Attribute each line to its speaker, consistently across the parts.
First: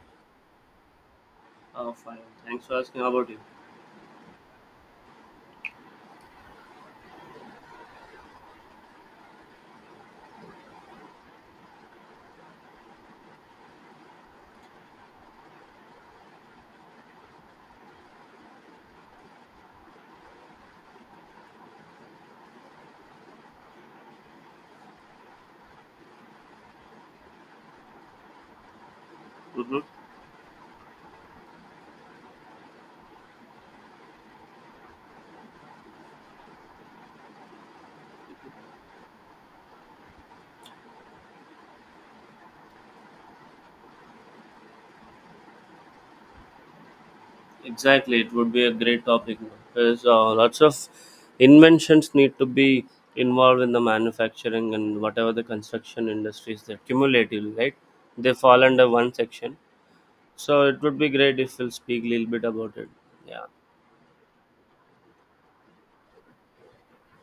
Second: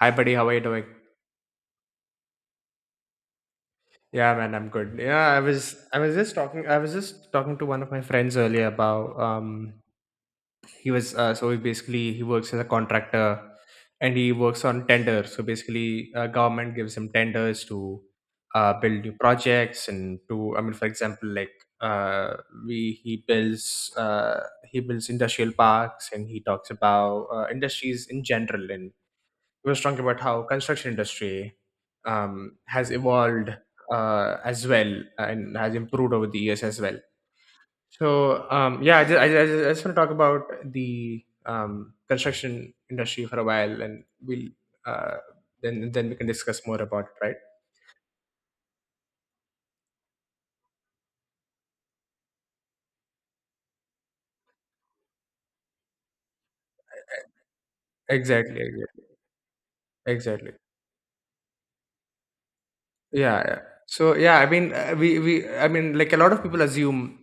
Speaker 1: Hi buddy, how are you doing?
Speaker 2: Oh, fine. Thanks for asking about it.
Speaker 1: Yeah, man, I'm good. Yeah, I was just talking I was just talking to one of my friends earlier about. He was so he basically he works as a contractor and he works on tenders. So basically government gives him tenders to build new projects and to, for example, like uh we he builds industrial parks, and he talks about industries in general. And he was
Speaker 2: hmm
Speaker 1: talking about how construction industry has evolved, as well, and has improved over the years as well. So yeah, I just want to talk about the construction industry for a while, and we'll uh, then we can discuss more about it, right?
Speaker 2: Exactly. It would be a great topic because lots of inventions need to be involved in the manufacturing and whatever the construction industries they're cumulative, right? They
Speaker 1: Exactly,
Speaker 2: fall
Speaker 1: exactly,
Speaker 2: under one section.
Speaker 1: exactly.
Speaker 2: So it would be great if we'll speak a little bit about it.
Speaker 1: Yeah,
Speaker 2: Yeah.
Speaker 1: yeah. So yeah, I mean, we I mean, like a lot of people assume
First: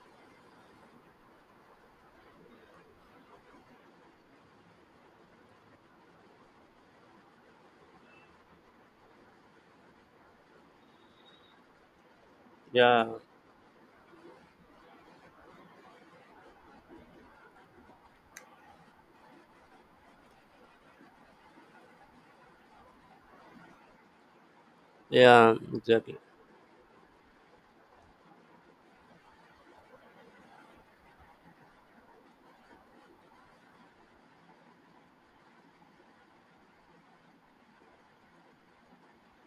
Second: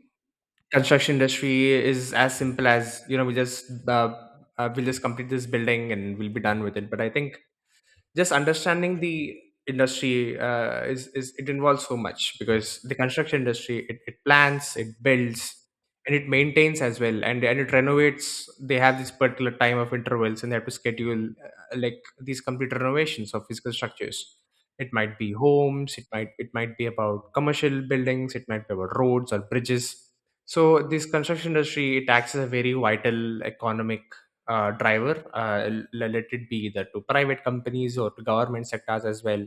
Speaker 1: construction industry is as simple as, you know, we just we'll just complete this building and we'll be done with it. But I think just understanding the industry is it involves so much, because the
Speaker 2: Yeah.
Speaker 1: construction industry, it plans, it builds, and it maintains as well, and it renovates. They have this particular time of intervals, and they have to schedule like these complete renovations of physical structures. It might be
Speaker 2: Yeah.
Speaker 1: homes, it
Speaker 2: Exactly.
Speaker 1: might it might be about commercial buildings, it might be about roads or bridges. So this construction industry, it acts as a very vital economic driver, let it be either to private companies or to government sectors as well,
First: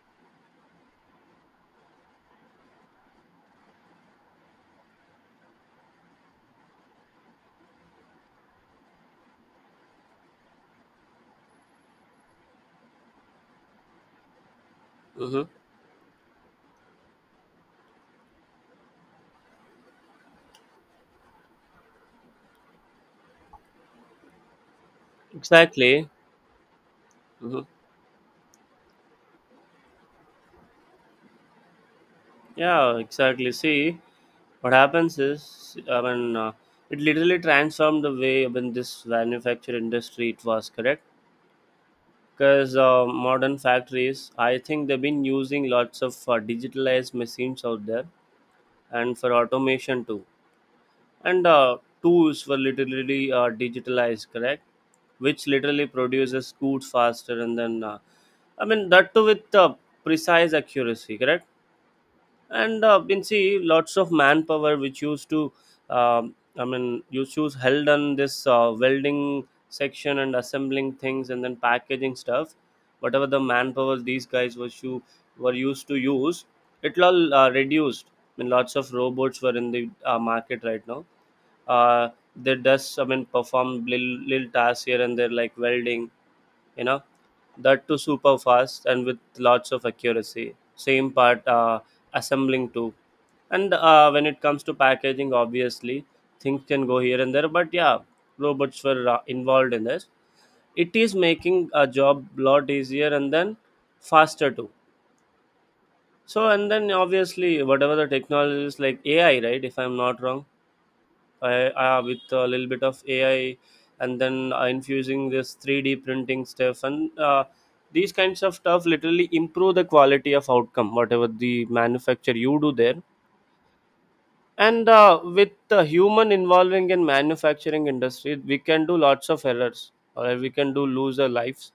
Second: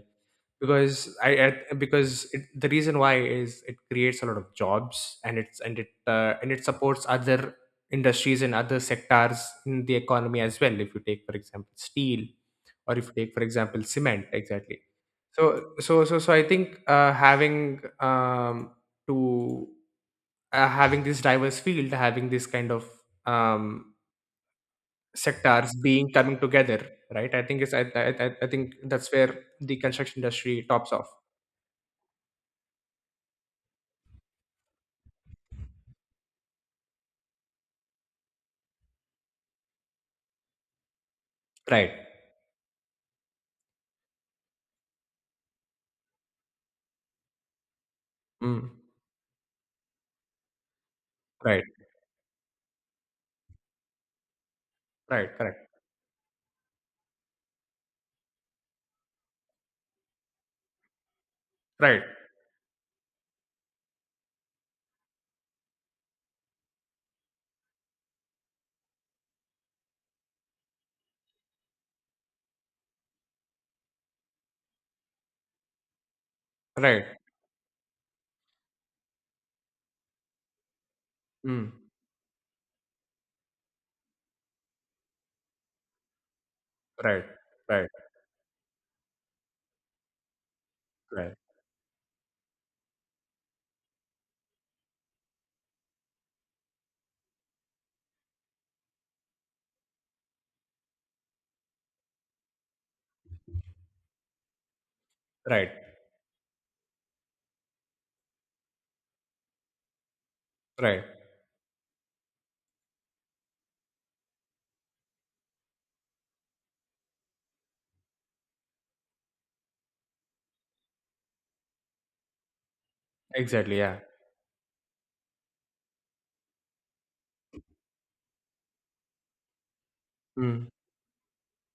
Speaker 1: because the reason why is it creates a lot of jobs, and it supports other industries and other sectors in the economy as well. If you take, for example, steel, or if you take, for example, cement. Exactly.
Speaker 2: Mm-hmm.
Speaker 1: So I think having to having this diverse field, having this kind of um sectors being
Speaker 2: Exactly.
Speaker 1: coming together, right, I think
Speaker 2: Mm-hmm.
Speaker 1: it's I think that's where the construction industry tops off.
Speaker 2: Yeah. Exactly. See, what happens is, i mean uh, it literally transformed the way. I mean, this manufacture industry it was correct
Speaker 1: Right.
Speaker 2: because modern factories, I think they've been using lots of digitalized machines out there,
Speaker 1: Mm.
Speaker 2: and for automation too, and
Speaker 1: Right.
Speaker 2: tools were literally digitalized, correct?
Speaker 1: Right.
Speaker 2: Which
Speaker 1: Correct.
Speaker 2: literally produces goods faster, and then I mean that too with precise accuracy, correct?
Speaker 1: Right.
Speaker 2: And been see lots of manpower which used to, I mean used to held on this welding section and assembling things and then packaging stuff, whatever the manpower these guys was to, were used to use, it
Speaker 1: Right.
Speaker 2: all reduced. I mean lots of robots were in the market right now.
Speaker 1: Mm.
Speaker 2: uh, they does, I mean, perform little, little tasks here and there like welding, you know,
Speaker 1: Right.
Speaker 2: that
Speaker 1: Right.
Speaker 2: too super fast and with lots of accuracy. Same
Speaker 1: Right.
Speaker 2: part, assembling too. And when it comes to packaging, obviously things can go here and there, but yeah, robots were involved in this. It is making a job lot easier and then faster too.
Speaker 1: Right.
Speaker 2: So and then obviously whatever the technologies like AI, right, if I'm not wrong.
Speaker 1: Right.
Speaker 2: With a little bit of AI, and then infusing this 3D printing stuff, and these kinds of stuff literally improve the quality of outcome, whatever the manufacture you do there.
Speaker 1: Exactly. Yeah.
Speaker 2: And with the human involving in manufacturing industry, we can do lots of errors, or we
Speaker 1: Mm.
Speaker 2: can do lose our lives.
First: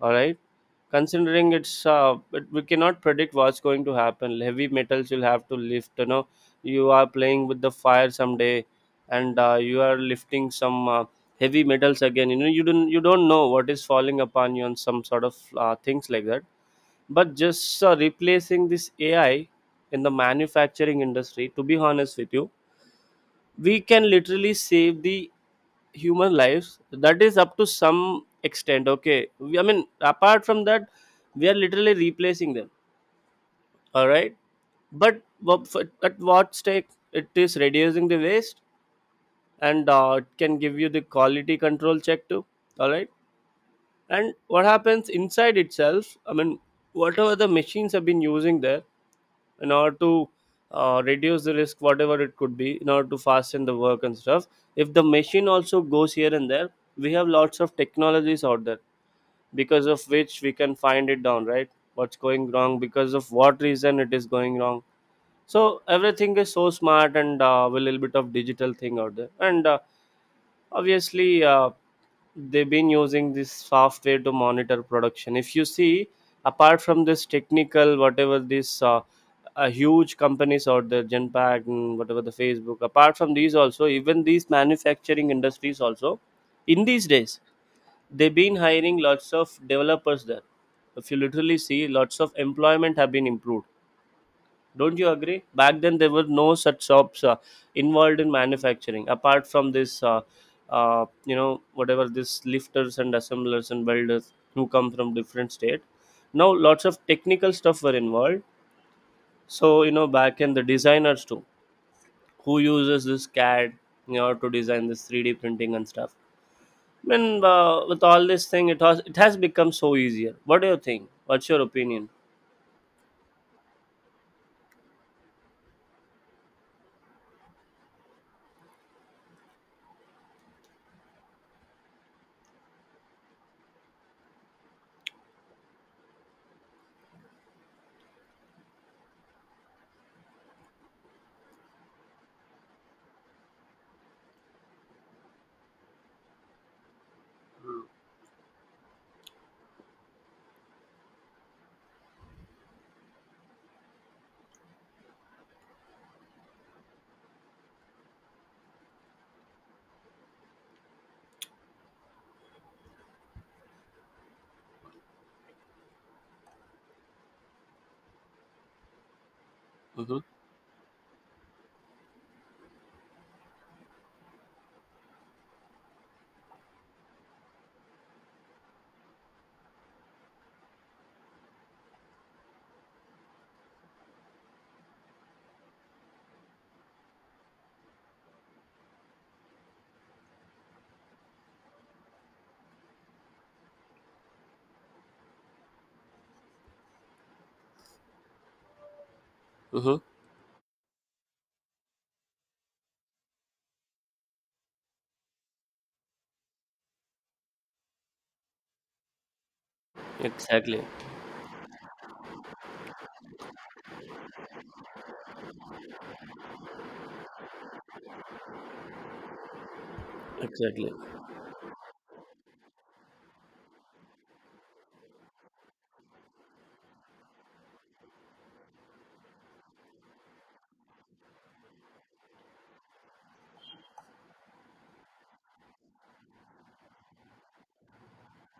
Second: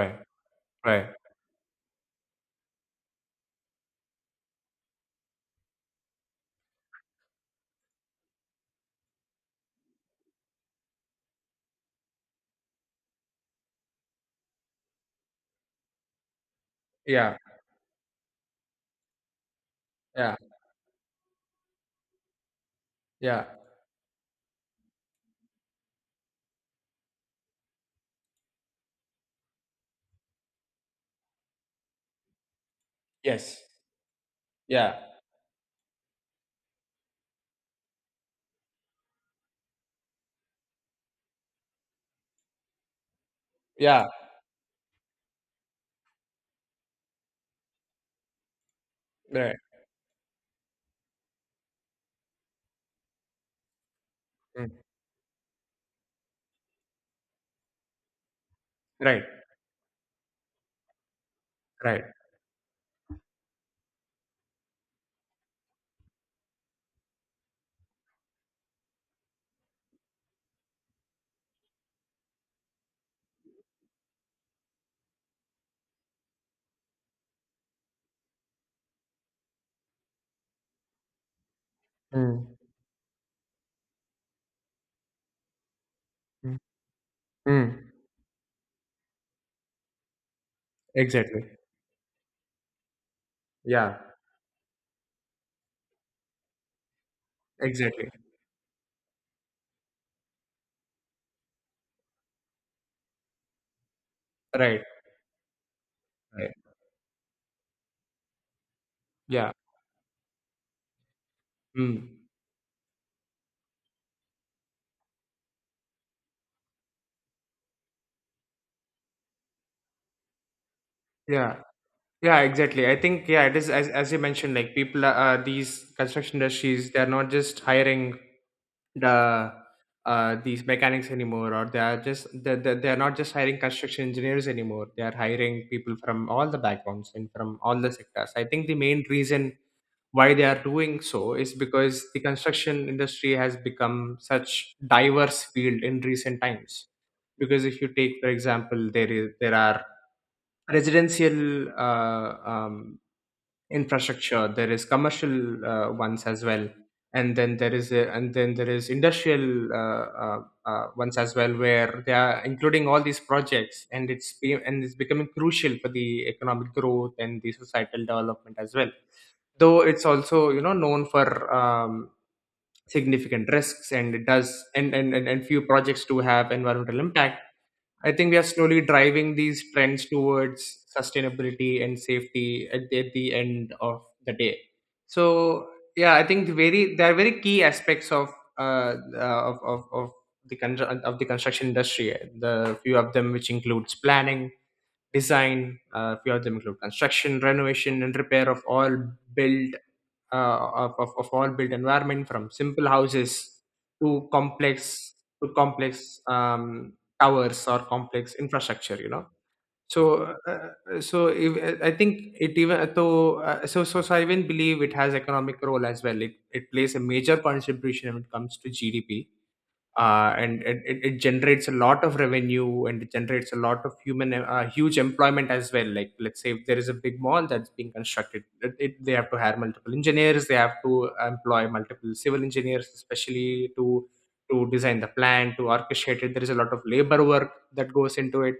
Speaker 2: All right,
Speaker 1: Right.
Speaker 2: considering we cannot predict what's going to happen. Heavy metals you'll have to lift, you know, you are playing with the fire someday, and you are lifting some heavy metals. Again, you know, you don't know what is falling upon you, and some sort of things like that. But
Speaker 1: Yeah.
Speaker 2: just replacing this AI in the
Speaker 1: Yeah.
Speaker 2: manufacturing industry, to be honest with you,
Speaker 1: Yeah.
Speaker 2: we can literally save the human lives, that is up to some extent. Okay, I mean apart from that, we are literally replacing them,
Speaker 1: Yes.
Speaker 2: all right?
Speaker 1: Yeah.
Speaker 2: But what- for- at what stake, it is reducing the waste, and it can give you the quality control check too, all right?
Speaker 1: Yeah.
Speaker 2: And what happens inside itself, I mean, whatever the machines have been using there
Speaker 1: Right.
Speaker 2: in order to reduce the risk, whatever it could be, in order to fasten the work and stuff.
Speaker 1: Mm.
Speaker 2: If the machine also goes here and there, we have lots of technologies out there
Speaker 1: Right.
Speaker 2: because of which we can find it down, right?
Speaker 1: Right.
Speaker 2: What's going wrong, because of what reason it is going wrong. So everything is so smart and a little bit of digital thing out there. And obviously they've been using this software to monitor production if you see, apart from this technical, whatever this huge companies or the Genpact and whatever the
Speaker 1: Mm.
Speaker 2: Facebook, apart from these, also even these manufacturing industries also
Speaker 1: Mm.
Speaker 2: in these days
Speaker 1: Mm.
Speaker 2: they've been hiring lots of developers there. If you
Speaker 1: Exactly.
Speaker 2: literally see, lots of employment have been improved.
Speaker 1: Yeah.
Speaker 2: Don't you agree? Back then, there were no such shops
Speaker 1: Exactly.
Speaker 2: involved in manufacturing, apart from this, you know, whatever this lifters and assemblers and welders who
Speaker 1: Right.
Speaker 2: come from different state. Now,
Speaker 1: Right.
Speaker 2: lots of technical stuff were involved.
Speaker 1: Yeah.
Speaker 2: So, you know, back in the designers too,
Speaker 1: Mm.
Speaker 2: who uses this CAD, you know, to design this 3D printing and stuff. I mean, with all this thing, it has become so easier. What do you think? What's
Speaker 1: Yeah.
Speaker 2: your opinion?
Speaker 1: Yeah, exactly. I think, yeah, it is, as you mentioned, like, people are, these construction industries, they are not just hiring the these mechanics anymore, or they are just they are not just hiring construction engineers anymore. They are hiring people from all the backgrounds and from all the sectors. I think the main reason why they are doing so is because the construction industry has become such diverse field in recent times. Because if you take, for example, there is there are residential infrastructure, there is commercial ones as well, and then there is industrial ones as well, where they are including all these projects, and it's becoming crucial for the economic growth and the societal development as well, though it's
Speaker 2: Mm-hmm.
Speaker 1: also, you know, known for significant risks, and it does, and few projects do have environmental impact. I think we are slowly driving these trends towards sustainability and safety at at the end of the day. So yeah, I think the very there are very key aspects of uh, uh of, of, of of the construction industry. The few of them which includes planning, design, few of them include construction, renovation, and repair of all built
Speaker 2: Mm-hmm.
Speaker 1: of all built environment, from simple houses to complex to complex um, towers or complex infrastructure. You know, so
Speaker 2: Exactly.
Speaker 1: so if, I think it, even though I even believe it has economic role as well. It plays a major contribution when it comes to GDP, and it,
Speaker 2: Exactly.
Speaker 1: it, it generates a lot of revenue, and it generates a lot of human huge employment as well. Like, let's say if there is a big mall that's being constructed, they have to hire multiple engineers, they have to employ multiple civil engineers, especially to design the plan, to orchestrate it. There is a lot of labor work that goes into it.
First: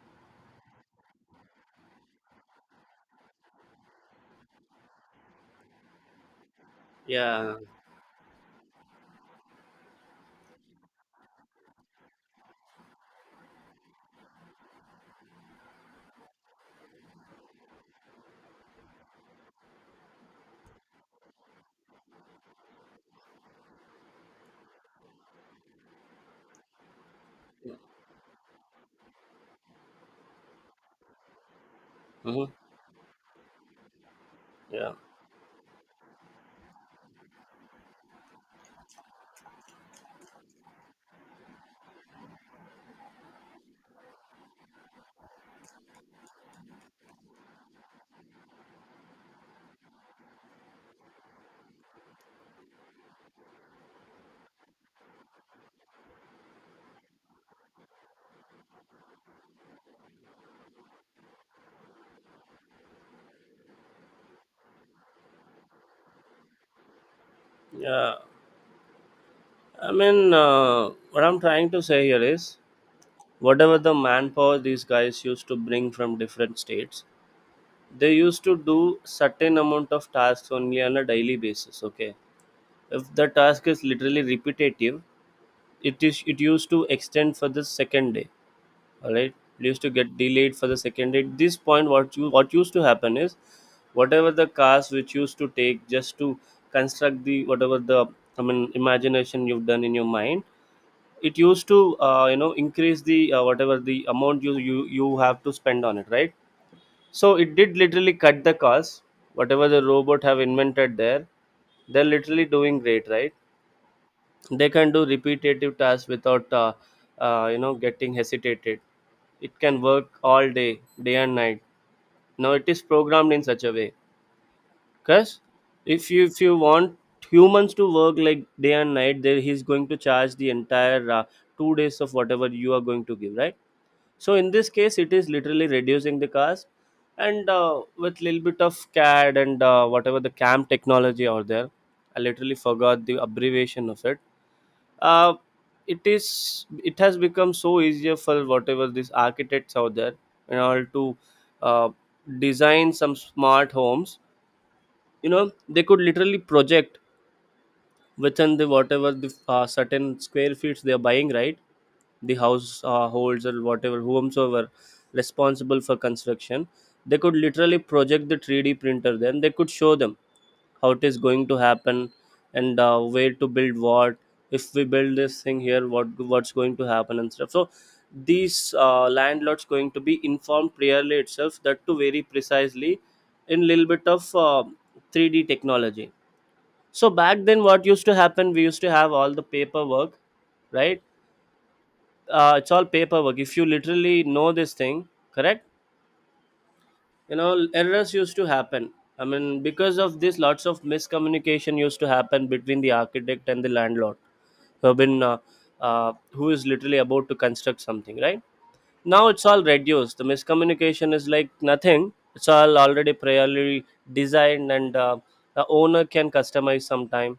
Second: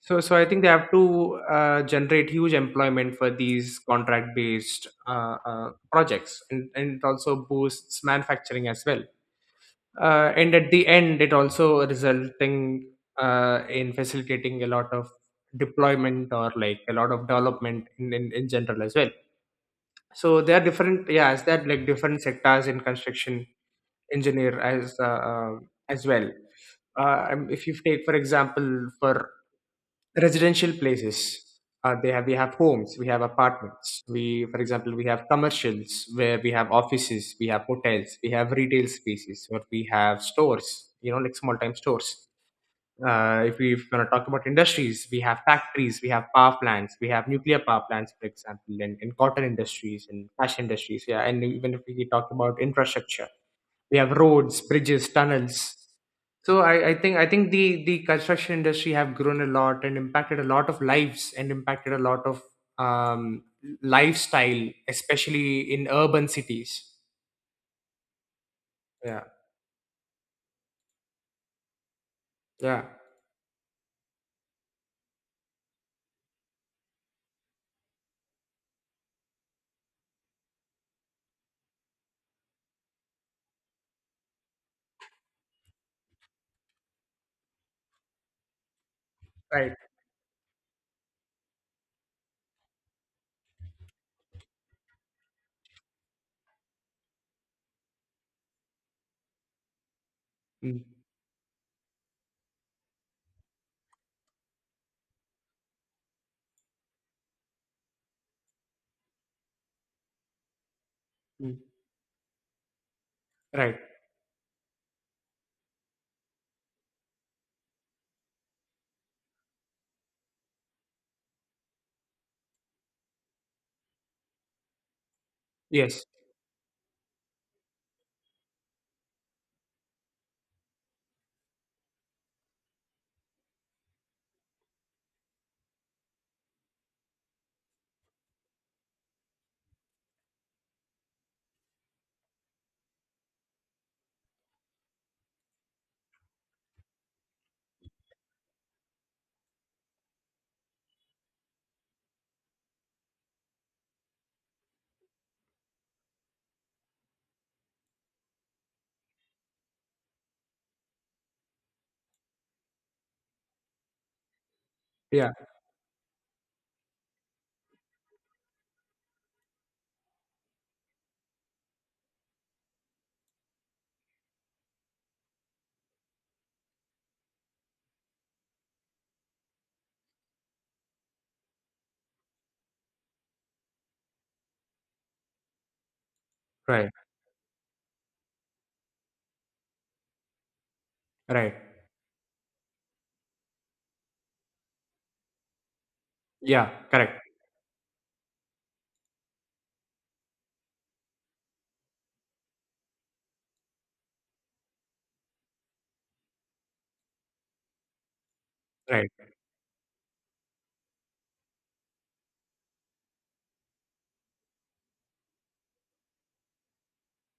Speaker 1: So I think they have to generate huge employment for these contract based projects, and it also
Speaker 2: Yeah.
Speaker 1: boosts manufacturing as well, and at the end it also resulting in facilitating a lot of deployment, or like a lot of development in general as well. So there are different, yeah, is that like different sectors in construction engineer as well. If you take, for example, for residential places. They have, we
Speaker 2: hmm
Speaker 1: have homes, we have apartments. We, for
Speaker 2: Yeah,
Speaker 1: example, we have commercials, where we have offices, we have hotels, we have retail spaces, or we have stores. You know, like small time stores. If we want to talk about industries, we have factories, we have power plants, we have nuclear power plants, for example, in cotton industries and fashion industries. Yeah, and even if we talk about infrastructure, we have roads, bridges, tunnels. So I think the construction industry have grown a lot and impacted a lot of lives and impacted a lot of um, lifestyle, especially in urban cities.
Speaker 2: yeah.
Speaker 1: Yeah,
Speaker 2: I mean, what I'm trying to say here is,
Speaker 1: yeah,
Speaker 2: whatever the manpower these guys used to bring from different states, they used to do certain amount of tasks only on a daily basis. Okay, if the task is literally repetitive, it used to extend for the second day, all right?
Speaker 1: right,
Speaker 2: Leaves to get delayed for the second day. At this point, what you, what used to happen is, whatever the cars which used to take just to construct the whatever the, I mean, imagination you've done in your mind,
Speaker 1: mm,
Speaker 2: it used to you know, increase the whatever the amount you have to spend on it, right? So it did literally cut the cost. Whatever the robot have invented there,
Speaker 1: mm,
Speaker 2: they're literally doing great, right?
Speaker 1: right.
Speaker 2: They can do repetitive tasks without you know, getting hesitated. It can work all day, day and night. Now it is programmed in such a way, because
Speaker 1: Yes,
Speaker 2: if you want humans to work like day and night, then he's going to charge the entire two days of whatever you are going to give, right? So in this case it is literally reducing the cost. And with little bit of CAD and whatever the CAM technology out there, I literally forgot the abbreviation of it. uh, it is, it has become so easier for whatever these architects out there, in order to uh, design some smart homes. You know, they could literally project within the whatever the certain square feet they are buying, right? The house holds or whatever whomsoever
Speaker 1: yeah,
Speaker 2: responsible for construction, they could literally project the 3D printer, then they could show them how it is going to happen, and where to build what. If we build this thing here, what, what's going to happen and stuff. So these landlords going to be informed clearly itself, that too very precisely, in little bit of 3D technology.
Speaker 1: right,
Speaker 2: So back then what used to happen, we used to have all the paperwork, right?
Speaker 1: right.
Speaker 2: It's all paperwork if you literally know this thing, correct?
Speaker 1: Yeah, correct.
Speaker 2: You know, errors used to happen. I mean, because of this, lots of miscommunication used to happen between the architect and the landlord, who have been who is literally about to construct something, right?
Speaker 1: Right,
Speaker 2: Now it's all reduced, the miscommunication is like nothing. It's all already priorly designed, and the owner can customize sometime,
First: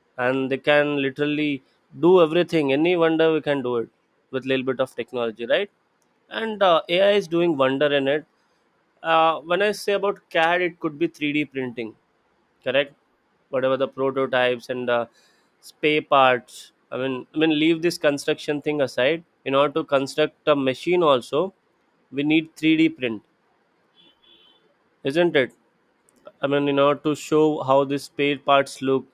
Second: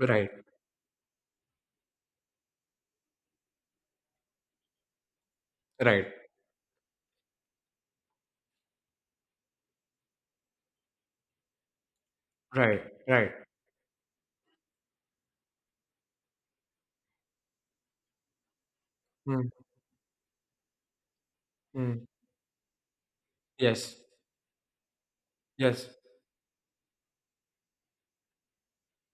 Speaker 1: right,
Speaker 2: and they can literally do everything. Any wonder we can do it with little bit of technology, right?
Speaker 1: right,
Speaker 2: And AI is doing wonder in it. When I say about CAD, it could be 3D printing,
Speaker 1: right,
Speaker 2: correct?
Speaker 1: right.
Speaker 2: Whatever the prototypes and the spare parts. I mean, leave this construction thing aside.
Speaker 1: Mm,
Speaker 2: In order to construct a machine, also
Speaker 1: mm.
Speaker 2: we need 3D print,
Speaker 1: Yes,
Speaker 2: isn't it?
Speaker 1: yes,
Speaker 2: I mean, in order to show how the spare parts look,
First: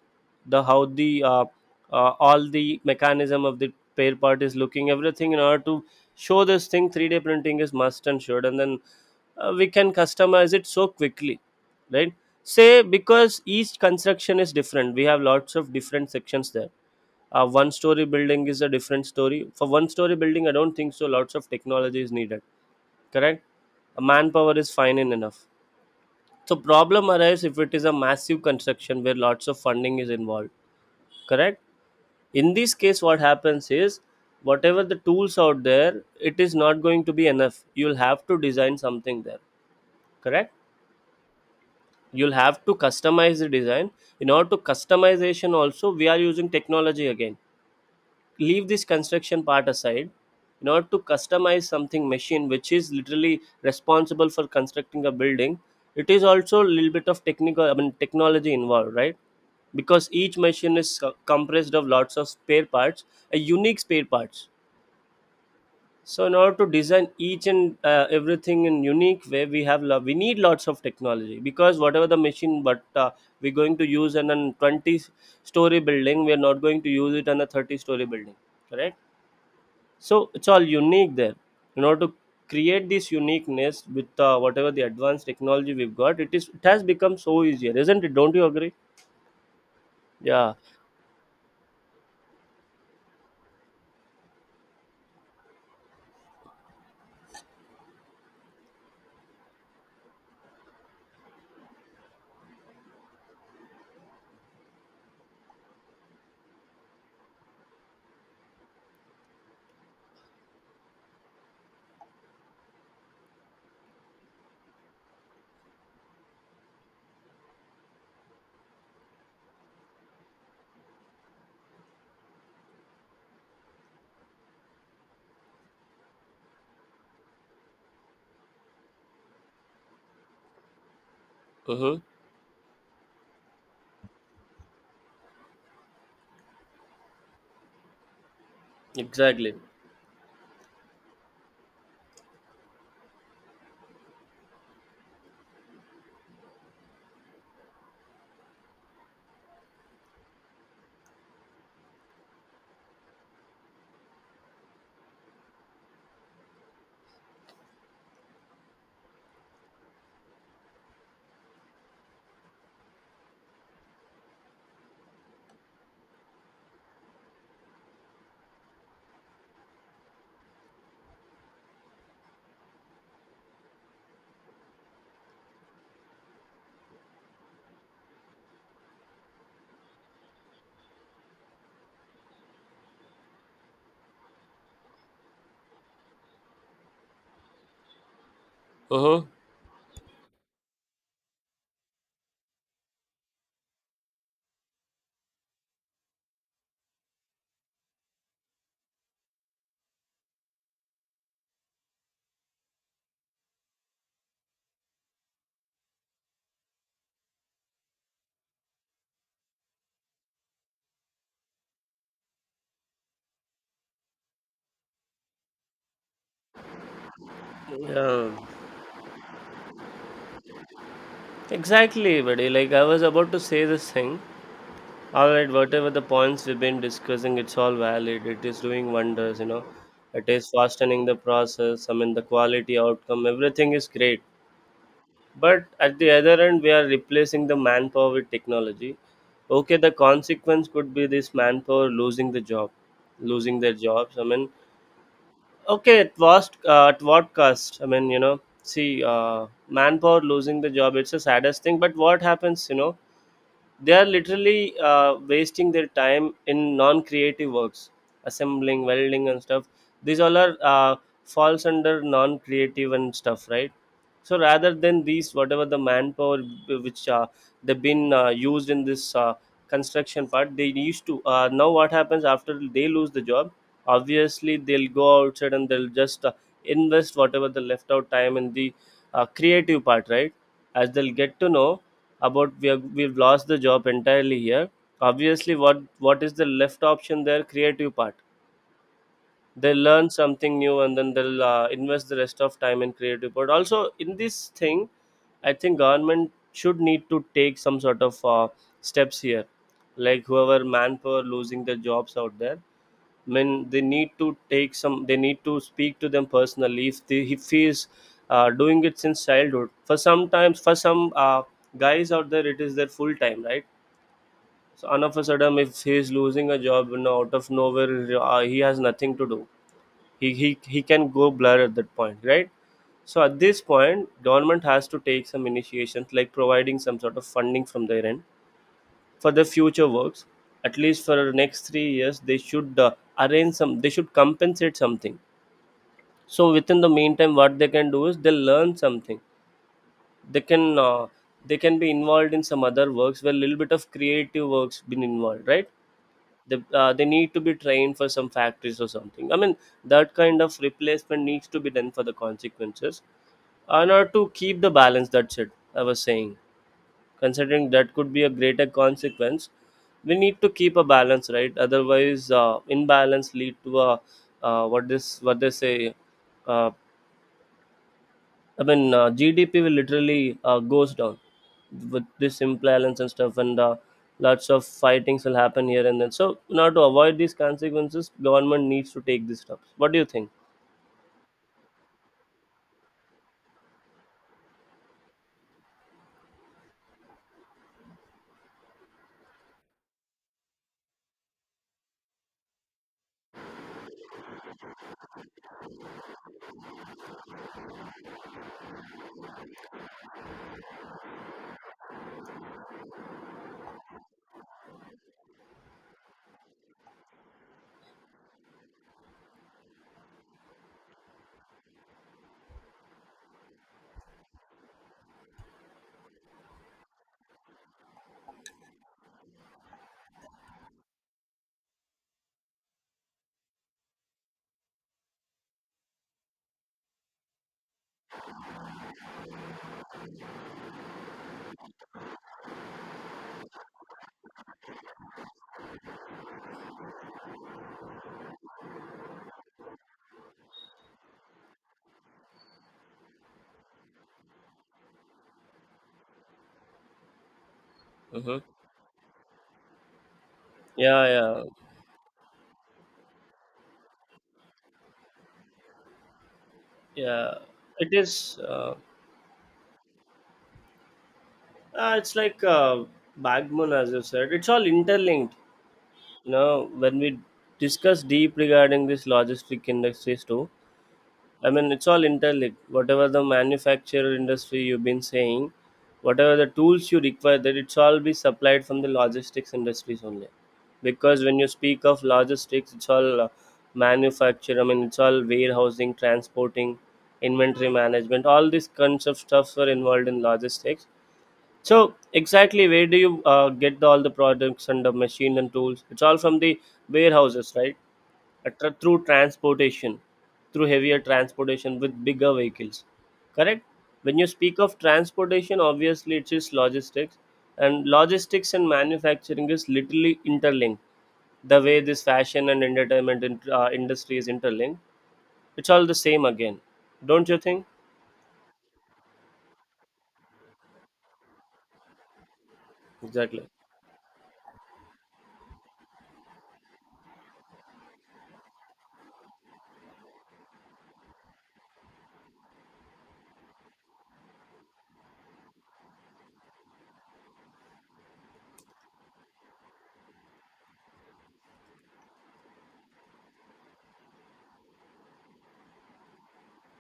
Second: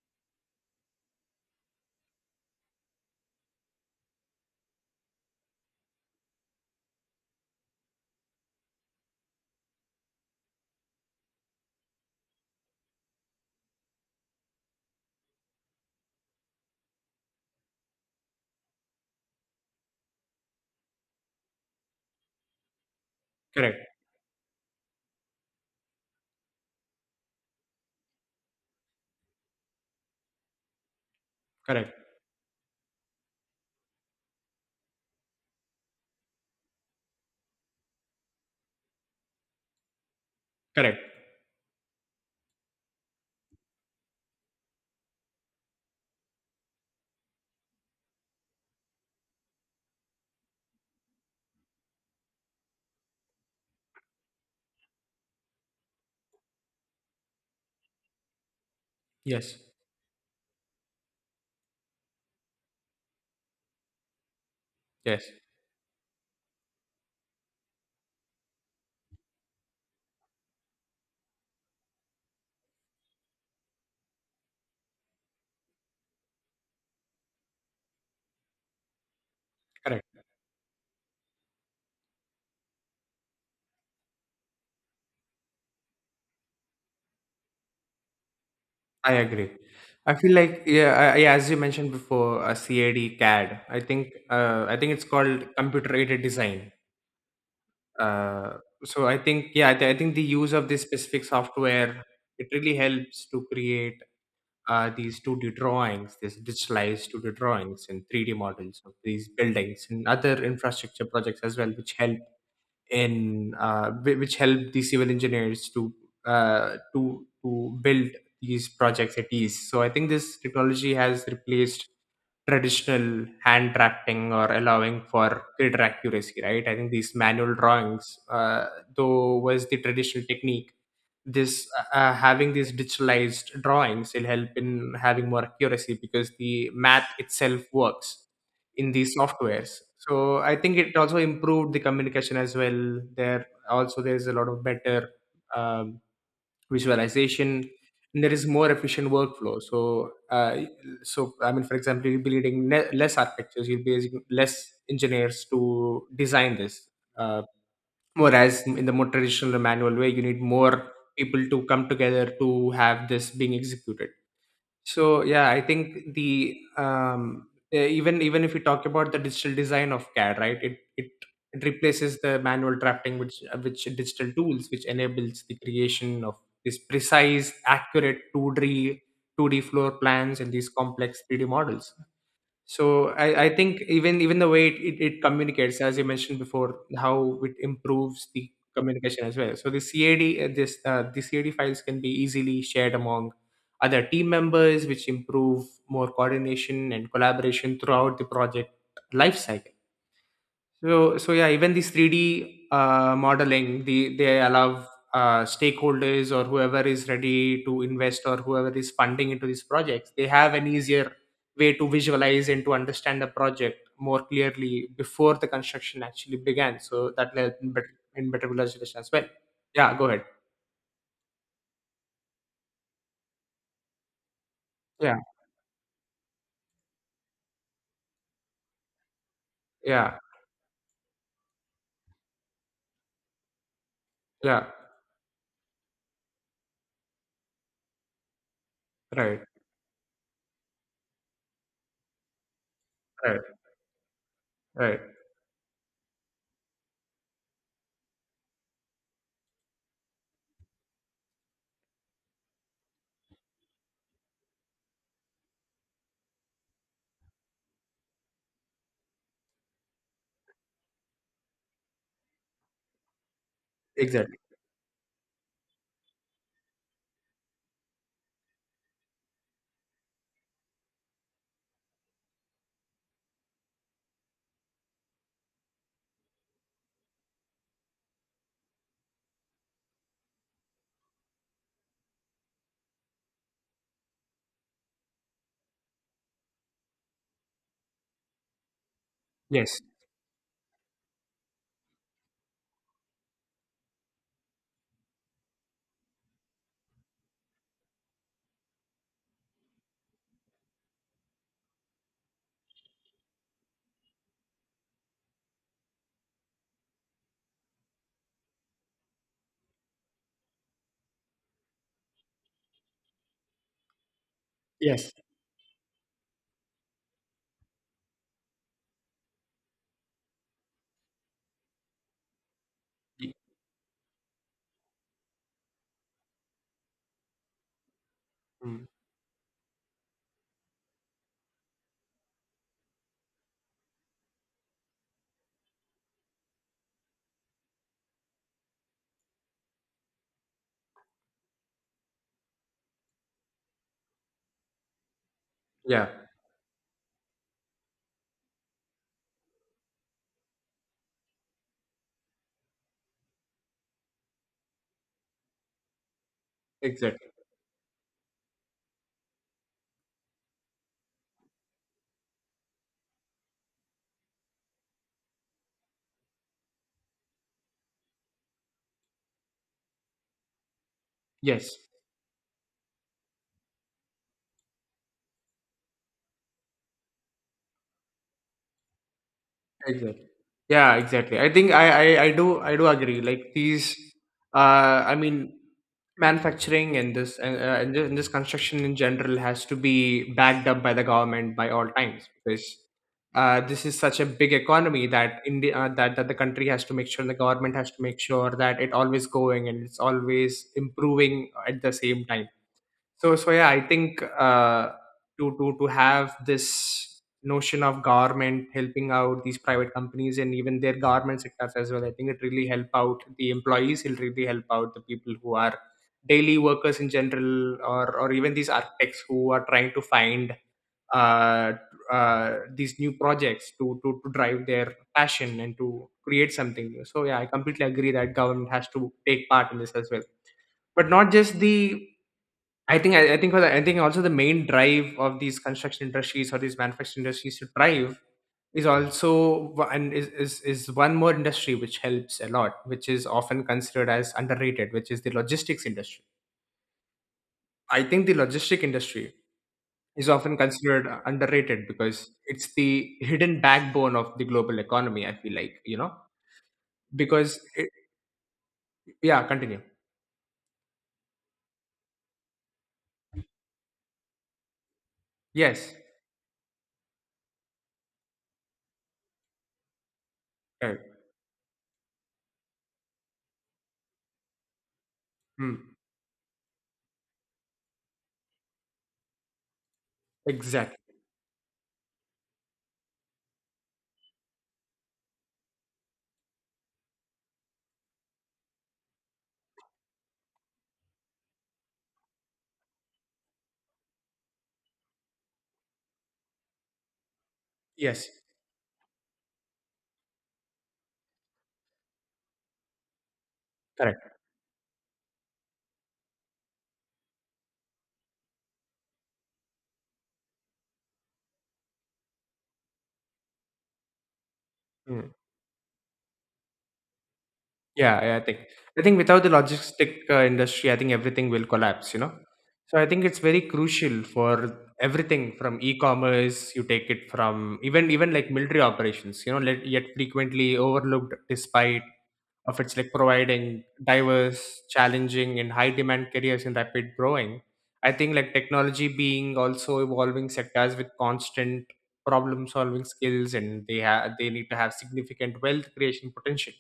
Speaker 2: the how the all the mechanism of the spare part is looking, everything in order to show this thing, 3D printing is must and should, and then we can customize it so quickly, right? Say because each construction is different, we have lots of different sections there. One story building is a different story. For one story building, I don't think so. Lots of technology is needed, correct?
Speaker 1: correct,
Speaker 2: A manpower is fine and enough. So problem arises if it is a massive construction where lots of funding is involved. Correct?
Speaker 1: correct,
Speaker 2: In this case, what happens is whatever the tools out there, it is not going to be enough. You'll have to design something there. Correct?
Speaker 1: correct.
Speaker 2: You'll have to customize the design. In order to customization also, we are using technology again. Leave this construction part aside, in order to customize something machine which is literally responsible for constructing a building, it is also a little bit of technical, I mean technology involved, right?
Speaker 1: Yes,
Speaker 2: Because each machine is co- compressed of lots of spare parts, a unique spare parts.
Speaker 1: yes,
Speaker 2: So in order to design each and everything in unique way, we need lots of technology, because whatever the machine, but we're going to use in a 20-story building, we are not going to use it in a 30-story building, correct?
Speaker 1: correct.
Speaker 2: So it's all unique there. In order to create this uniqueness, with whatever the advanced technology we've got, it has become so easier, isn't it? Don't you agree?
Speaker 1: I agree. I feel
Speaker 2: Yeah.
Speaker 1: like, yeah, as you mentioned before, CAD. I think it's called computer aided design. Uh, so I think, yeah, I think the use of this specific software, it really helps to create these two D drawings, these digitalized two D drawings and three D models of these buildings and other infrastructure projects as well, which help in which help the civil engineers to to build these projects at ease. So I think this technology has replaced traditional hand drafting or allowing for greater accuracy. Right? I think these manual drawings, though, was the traditional technique. This
Speaker 2: Uh-huh.
Speaker 1: Having these digitalized drawings will help in having more accuracy, because the math itself works in these
Speaker 2: Exactly.
Speaker 1: softwares. So I think it also improved the communication as well. There also there's a lot of better um, visualization, and there is more efficient workflow. So so I mean, for example, you'll be needing less architectures, you'll be using less engineers to design this. Uh, Whereas in the more traditional manual way, you need more people to come together to have this being executed. So yeah, I think the even if we talk about the digital design of CAD, right, it replaces the manual drafting, which digital tools, which enables the creation of this precise accurate 2D floor plans and these complex 3D models. So I think even even the way it communicates, as you mentioned before, how it improves the communication
Speaker 2: Uh-huh.
Speaker 1: as well. So the CAD this the CAD files can be easily shared among other team members, which improve more coordination and collaboration throughout the project lifecycle. So, so yeah, even this 3D modeling, they allow stakeholders, or whoever is ready to invest, or whoever is funding into these projects, they have an easier way to visualize and to understand the project more clearly before the construction actually began. So that led in
Speaker 2: Yeah,
Speaker 1: better visualization as well. Yeah, go ahead.
Speaker 2: exactly, buddy. Like I was about to say this thing.
Speaker 1: Yeah,
Speaker 2: All right, whatever the points we've been discussing, it's all valid. It is doing wonders, you know.
Speaker 1: yeah,
Speaker 2: It is fastening the process. I mean, the quality outcome, everything is great.
Speaker 1: yeah.
Speaker 2: But at the other end, we are replacing the manpower with technology.
Speaker 1: Right,
Speaker 2: Okay, the consequence could be this manpower losing the job,
Speaker 1: right,
Speaker 2: losing their jobs. I mean,
Speaker 1: right.
Speaker 2: okay, at what cost? I mean, see, manpower losing the job. It's the saddest thing. But what happens? They are literally wasting their time in non-creative works, assembling, welding and stuff. These all are falls under non-creative and stuff, right?
Speaker 1: Exactly.
Speaker 2: So rather than these, whatever the manpower which they've been used in this construction part they used to now what happens after they lose the job? Obviously they'll go outside and they'll just invest whatever the left out time in the creative part, right? As they'll get to know about, we've lost the job entirely here, obviously what is the left option there? Creative part. They
Speaker 1: Yes.
Speaker 2: learn something new and then they'll invest the rest of time in creative part also in this thing. I think government should need to take some sort of steps here, like whoever manpower losing their jobs out there, when they need to take some, they need to speak to them personally. If they, if he is doing it since childhood for sometimes, for some guys out there it is their full time, right? So all
Speaker 1: Yes.
Speaker 2: of a sudden if he is losing a job, you know, out of nowhere, he has nothing to do. He can go blur at that point, right? So
Speaker 1: Y-,
Speaker 2: at this point government has to take some initiations like providing some sort of funding from their end
Speaker 1: mm,
Speaker 2: for the future works. At least for the next 3 years they should arrange some, they should compensate something, so within the meantime what they can do is they'll learn something. They can they can be involved in some other works where a little bit of creative works been involved, right?
Speaker 1: yeah.
Speaker 2: They need to be trained for some factories or something. I mean, that kind of replacement needs to be done for the consequences, in order to keep the balance. That's it I was saying.
Speaker 1: Exactly.
Speaker 2: Considering that could be a greater consequence, we need to keep a balance, right? Otherwise imbalance lead to a what this what they say uh, I mean, GDP will literally goes down
Speaker 1: Yes.
Speaker 2: with this imbalance and stuff, and lots of fightings will happen here and then. So now to avoid these consequences government needs to take these steps. What do you
Speaker 1: Exactly.
Speaker 2: think?
Speaker 1: Yeah, exactly. I think I do agree. Uh, I mean, manufacturing and this construction in general has to be backed up by the government by all times because this is such a big economy that India, that the country has to make sure the government has to make sure that it always going and it's always improving at the same time. So yeah, I think to have this notion of government helping out these private companies and even their government sectors as well. I think it really help out the employees, it'll really help out the people who are daily workers in general, or even these architects who are trying to find uh, these new projects to drive their passion and to create something new. So yeah, I completely agree that government has to take part in this as well, but not just the. I think also the main drive of these construction industries or these manufacturing industries to thrive is also and is one more industry which helps a lot, which is often considered as underrated, which is the logistics industry. I think the
Speaker 2: Hmm.
Speaker 1: logistic industry is often
Speaker 2: Yeah,
Speaker 1: considered
Speaker 2: yeah.
Speaker 1: underrated because it's the hidden backbone of the global economy. I feel like, you know,
Speaker 2: Yeah,
Speaker 1: because it,
Speaker 2: it is. uh,
Speaker 1: yeah, continue.
Speaker 2: it's like backbone, as you said, it's all interlinked.
Speaker 1: Yes,
Speaker 2: Now, when we discuss deep regarding this logistic industries too,
Speaker 1: correct.
Speaker 2: I mean it's all interlinked. Whatever the manufacturer industry you've been saying,
Speaker 1: Mm,
Speaker 2: whatever the tools you require, that it's all be supplied from the logistics industries only.
Speaker 1: exactly.
Speaker 2: Because when you speak of logistics, it's all manufacture. I mean, it's all warehousing, transporting, inventory management. All these kinds of stuffs are involved in logistics. So exactly, where do you get the all the products and the machine and tools? It's all from the warehouses, right?
Speaker 1: Yes,
Speaker 2: Through transportation, through heavier transportation with bigger vehicles, correct? When you
Speaker 1: correct.
Speaker 2: speak of transportation, obviously it is logistics, and logistics and manufacturing is literally interlinked. The way this fashion and entertainment industry is interlinked,
Speaker 1: Hmm.
Speaker 2: it's all the same again, don't you think?
Speaker 1: Yeah, I think I think without the logistic industry, I think everything will collapse, you know. So I think it's
Speaker 2: Exactly.
Speaker 1: very crucial for everything from e-commerce, you take it from even like military operations, you know, let, yet frequently overlooked despite of its like providing diverse, challenging and high demand careers in rapid growing. I think like technology being also evolving sectors with constant problem solving skills, and they need to have significant wealth creation potential.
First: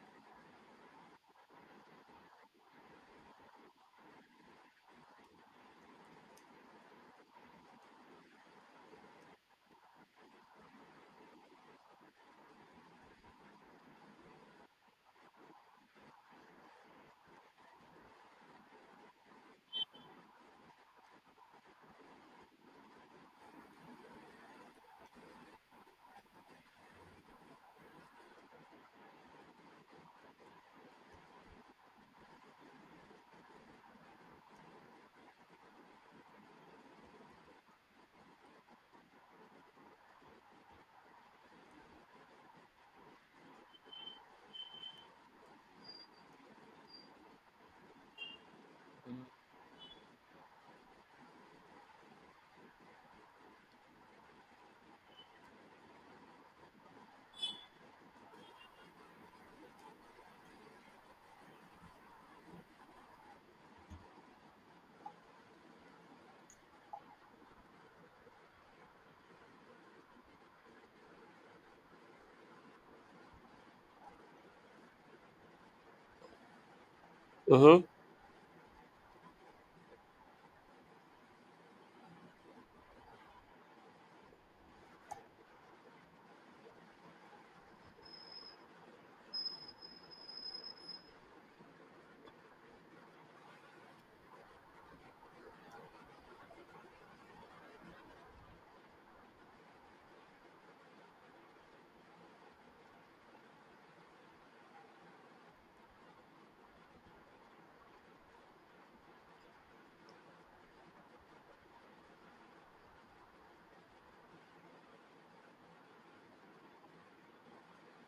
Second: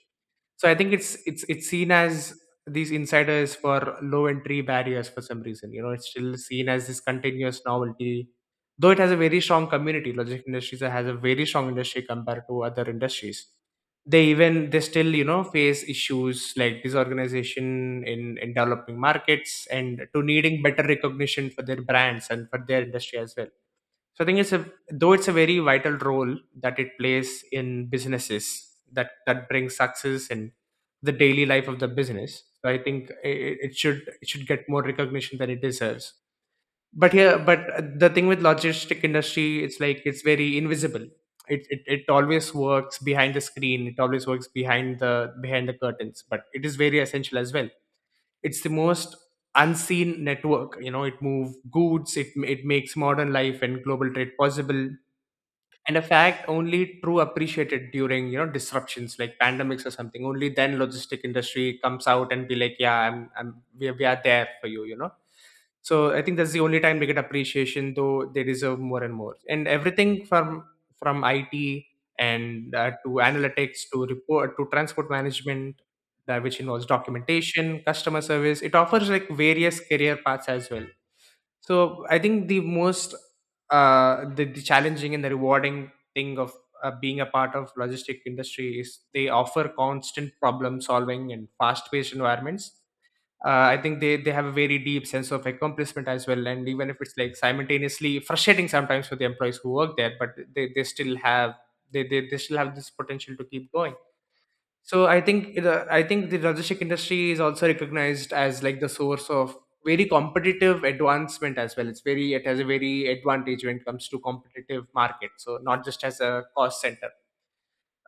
Speaker 1: So I think it's seen as these insiders for low entry barriers for some reason. You know, it's still seen as this continuous novelty, though it has a very strong community. Logic Industries has a very strong industry compared to other industries. They even they still, you know, face issues like disorganization in developing markets and to needing better recognition for their brands and for their industry as well. So I think it's a, though it's a very vital role that it plays in businesses that brings success in the daily life of the business. So I think it should get more recognition than it deserves. But here, but the thing with logistic industry, it's like it's very invisible. It always works behind the screen. It always works behind the curtains. But it is very essential as well. It's the most unseen network. You know, it moves goods. It makes modern life and global trade possible, and a fact only true appreciated during, you know, disruptions like pandemics or something. Only then logistic industry comes out and be like, yeah, I'm, we are there for you, you know. So I think that's the only time they get appreciation, though they deserve more and more and everything from it. And to analytics to report to transport management, that which involves documentation
Speaker 2: Mm-hmm.
Speaker 1: customer service, it offers like various career paths as well. So I think the most the challenging and the rewarding thing of being a part of logistic industry is they offer constant problem solving and fast paced environments. I think they have a very deep sense of accomplishment as well. And even if it's like simultaneously frustrating sometimes for the employees who work there, but they, they still have they still have this potential to keep going. So I think I think the logistic industry is also recognized as like the source of very competitive advancement as well. It has a very advantage when it comes to competitive market. So not just as a cost center.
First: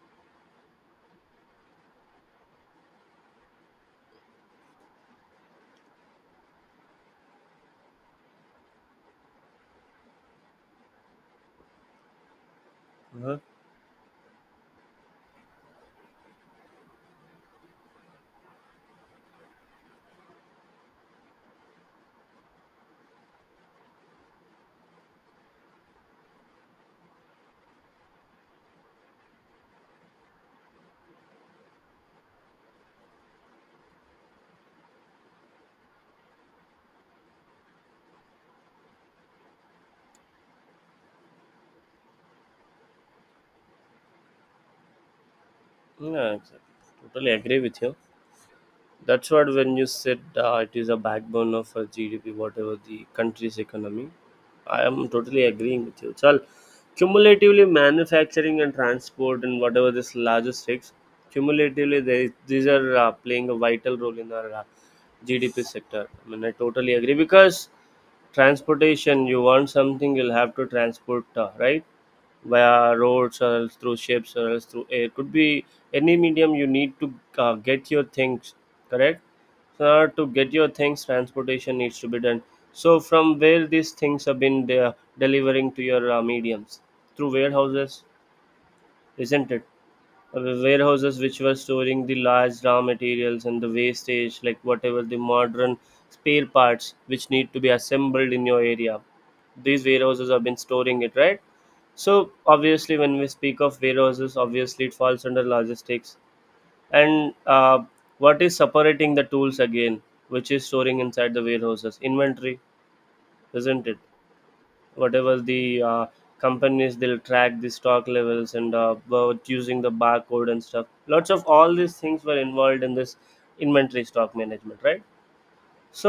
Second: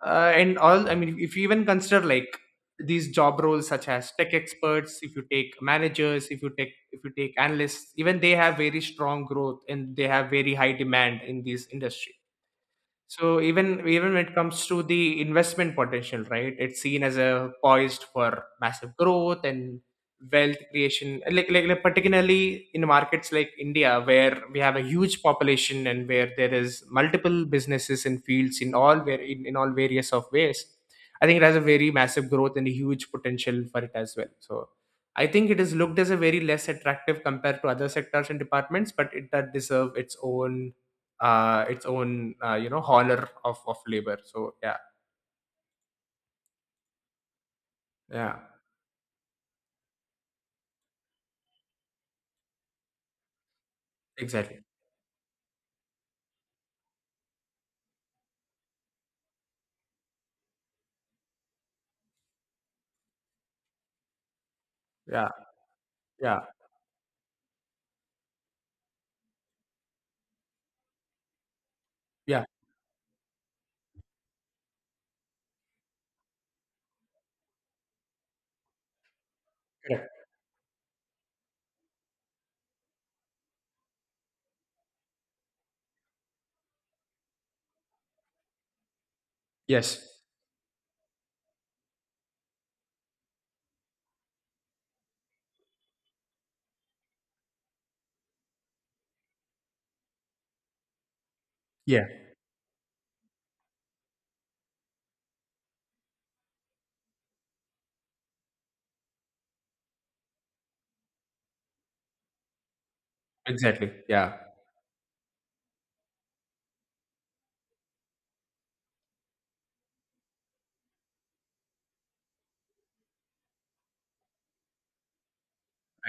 Speaker 1: And all, I mean, if you even consider like these job roles such as tech experts, if you take managers, if you take analysts, even they have very strong growth and they have very high demand in this industry.
Speaker 2: Uh-huh.
Speaker 1: So even when it comes to the investment potential, right? It's seen as a poised for massive growth and wealth creation. Like particularly in markets like India, where we have a huge population and where there is multiple businesses and fields in all, where in all various of ways. I think it has a very massive growth and a huge potential for it as well. So I think it is looked as a very less attractive compared to other sectors and departments, but it does deserve its own you know, honor of labor. So yeah,
Speaker 2: Yeah, exactly. Totally agree with you.
Speaker 1: yeah,
Speaker 2: That's what, when you said it is a backbone of a GDP, whatever the country's economy.
Speaker 1: exactly.
Speaker 2: I am totally agreeing with you. So, cumulatively, manufacturing and transport and whatever this logistics, cumulatively, these are playing a vital role in our
Speaker 1: Yeah,
Speaker 2: GDP sector. I
Speaker 1: yeah,
Speaker 2: mean, I totally agree because transportation, you want something, you'll have to transport, right?
Speaker 1: yeah.
Speaker 2: Via roads or else through ships or else through air, could be any medium. You need to get your things, correct? So in
Speaker 1: Correct.
Speaker 2: order to get your things, transportation needs to be done. So from where these things have been delivering to your mediums? Through warehouses, isn't it?
Speaker 1: Yes.
Speaker 2: Warehouses, which were storing the large raw materials and the wastage like whatever the modern spare parts which need to be assembled in your area, these warehouses have been storing it, right?
Speaker 1: Yeah.
Speaker 2: So obviously when we speak of warehouses, obviously it falls under logistics. And What is separating the tools again, which is storing inside the warehouses? Inventory, isn't
Speaker 1: Exactly.
Speaker 2: it?
Speaker 1: Yeah.
Speaker 2: Whatever the companies, they'll track the stock levels and about using the barcode and stuff, lots of all these things were involved in this inventory stock management, right?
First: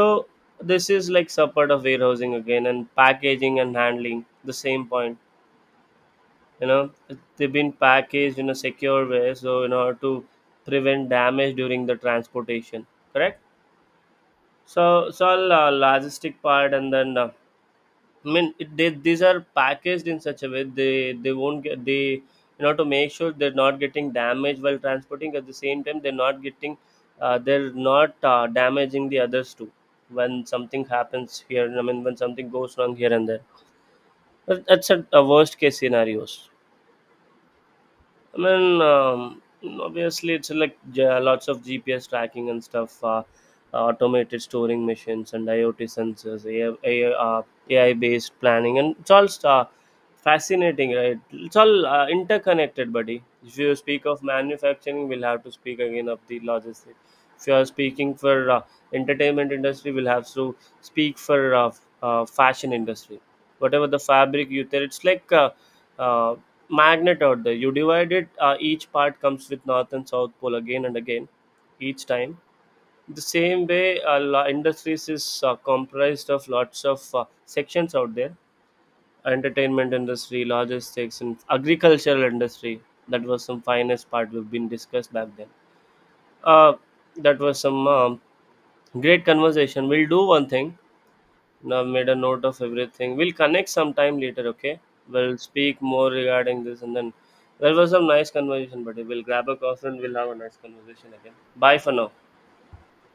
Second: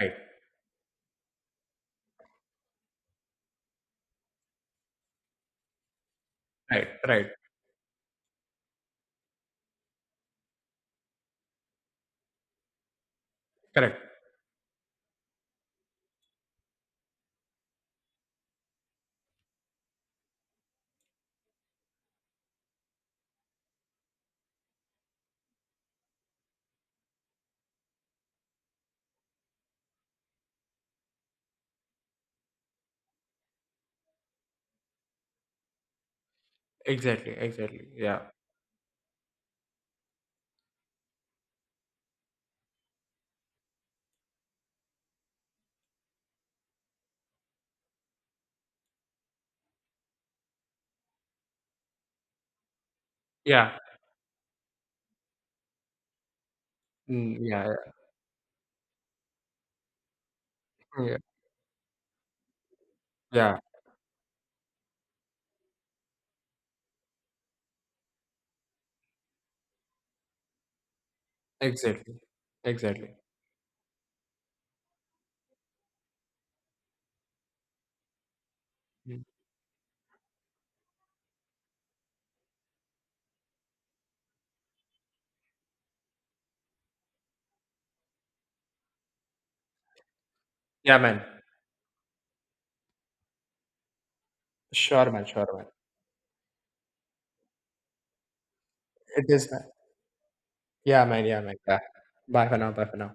Speaker 1: Right.
Speaker 2: this is like support of warehousing again, and packaging and handling the same point, you
Speaker 1: Right.
Speaker 2: know.
Speaker 1: Right.
Speaker 2: They've been packaged in a secure way, so in order to prevent damage during the transportation, correct?
Speaker 1: Correct.
Speaker 2: So it's all logistic part, and then I mean, it, they, these are packaged in such a way they won't get they, in order to make sure they're not getting damaged while transporting. At the same time, they're not getting they're not damaging the others too when something happens here. I mean, when something goes wrong here and there. But that's a worst case scenarios.
Speaker 1: Exactly. Exactly. Yeah.
Speaker 2: I mean, obviously, it's like lots of GPS tracking and stuff, automated storing machines and IoT sensors, AI, AI based planning, and it's all sta fascinating, right? It's all interconnected, buddy. If you
Speaker 1: Yeah.
Speaker 2: speak of manufacturing, we'll have to speak again of the logistics.
Speaker 1: Mm,
Speaker 2: If you
Speaker 1: yeah.
Speaker 2: are
Speaker 1: Yeah.
Speaker 2: speaking for entertainment industry, we'll have to
Speaker 1: Yeah.
Speaker 2: speak for fashion industry.
Speaker 1: Yeah.
Speaker 2: Whatever the fabric you tell, it's like uh, magnet out there. You divide it, each part comes with north and south pole again and again, each
Speaker 1: Exactly.
Speaker 2: time.
Speaker 1: Exactly.
Speaker 2: The same way, industries is comprised of lots of sections out there.
Speaker 1: Mm.
Speaker 2: Entertainment industry, logistics, and agricultural industry. That was some finest part we've been discussed back then. Uh, that was some great conversation. We'll do one thing.
Speaker 1: Yeah, man.
Speaker 2: Now I've made a note of everything. We'll connect sometime later, okay?
Speaker 1: Sure, man.
Speaker 2: We'll
Speaker 1: Sure, man.
Speaker 2: speak more regarding this, and then there was some nice conversation, buddy. We'll
Speaker 1: It
Speaker 2: grab
Speaker 1: is,
Speaker 2: a
Speaker 1: man.
Speaker 2: coffee and we'll have a nice
Speaker 1: Yeah,
Speaker 2: conversation
Speaker 1: man.
Speaker 2: again.
Speaker 1: Yeah, man. Yeah.
Speaker 2: Bye for now.
Speaker 1: Bye for now. Bye for now.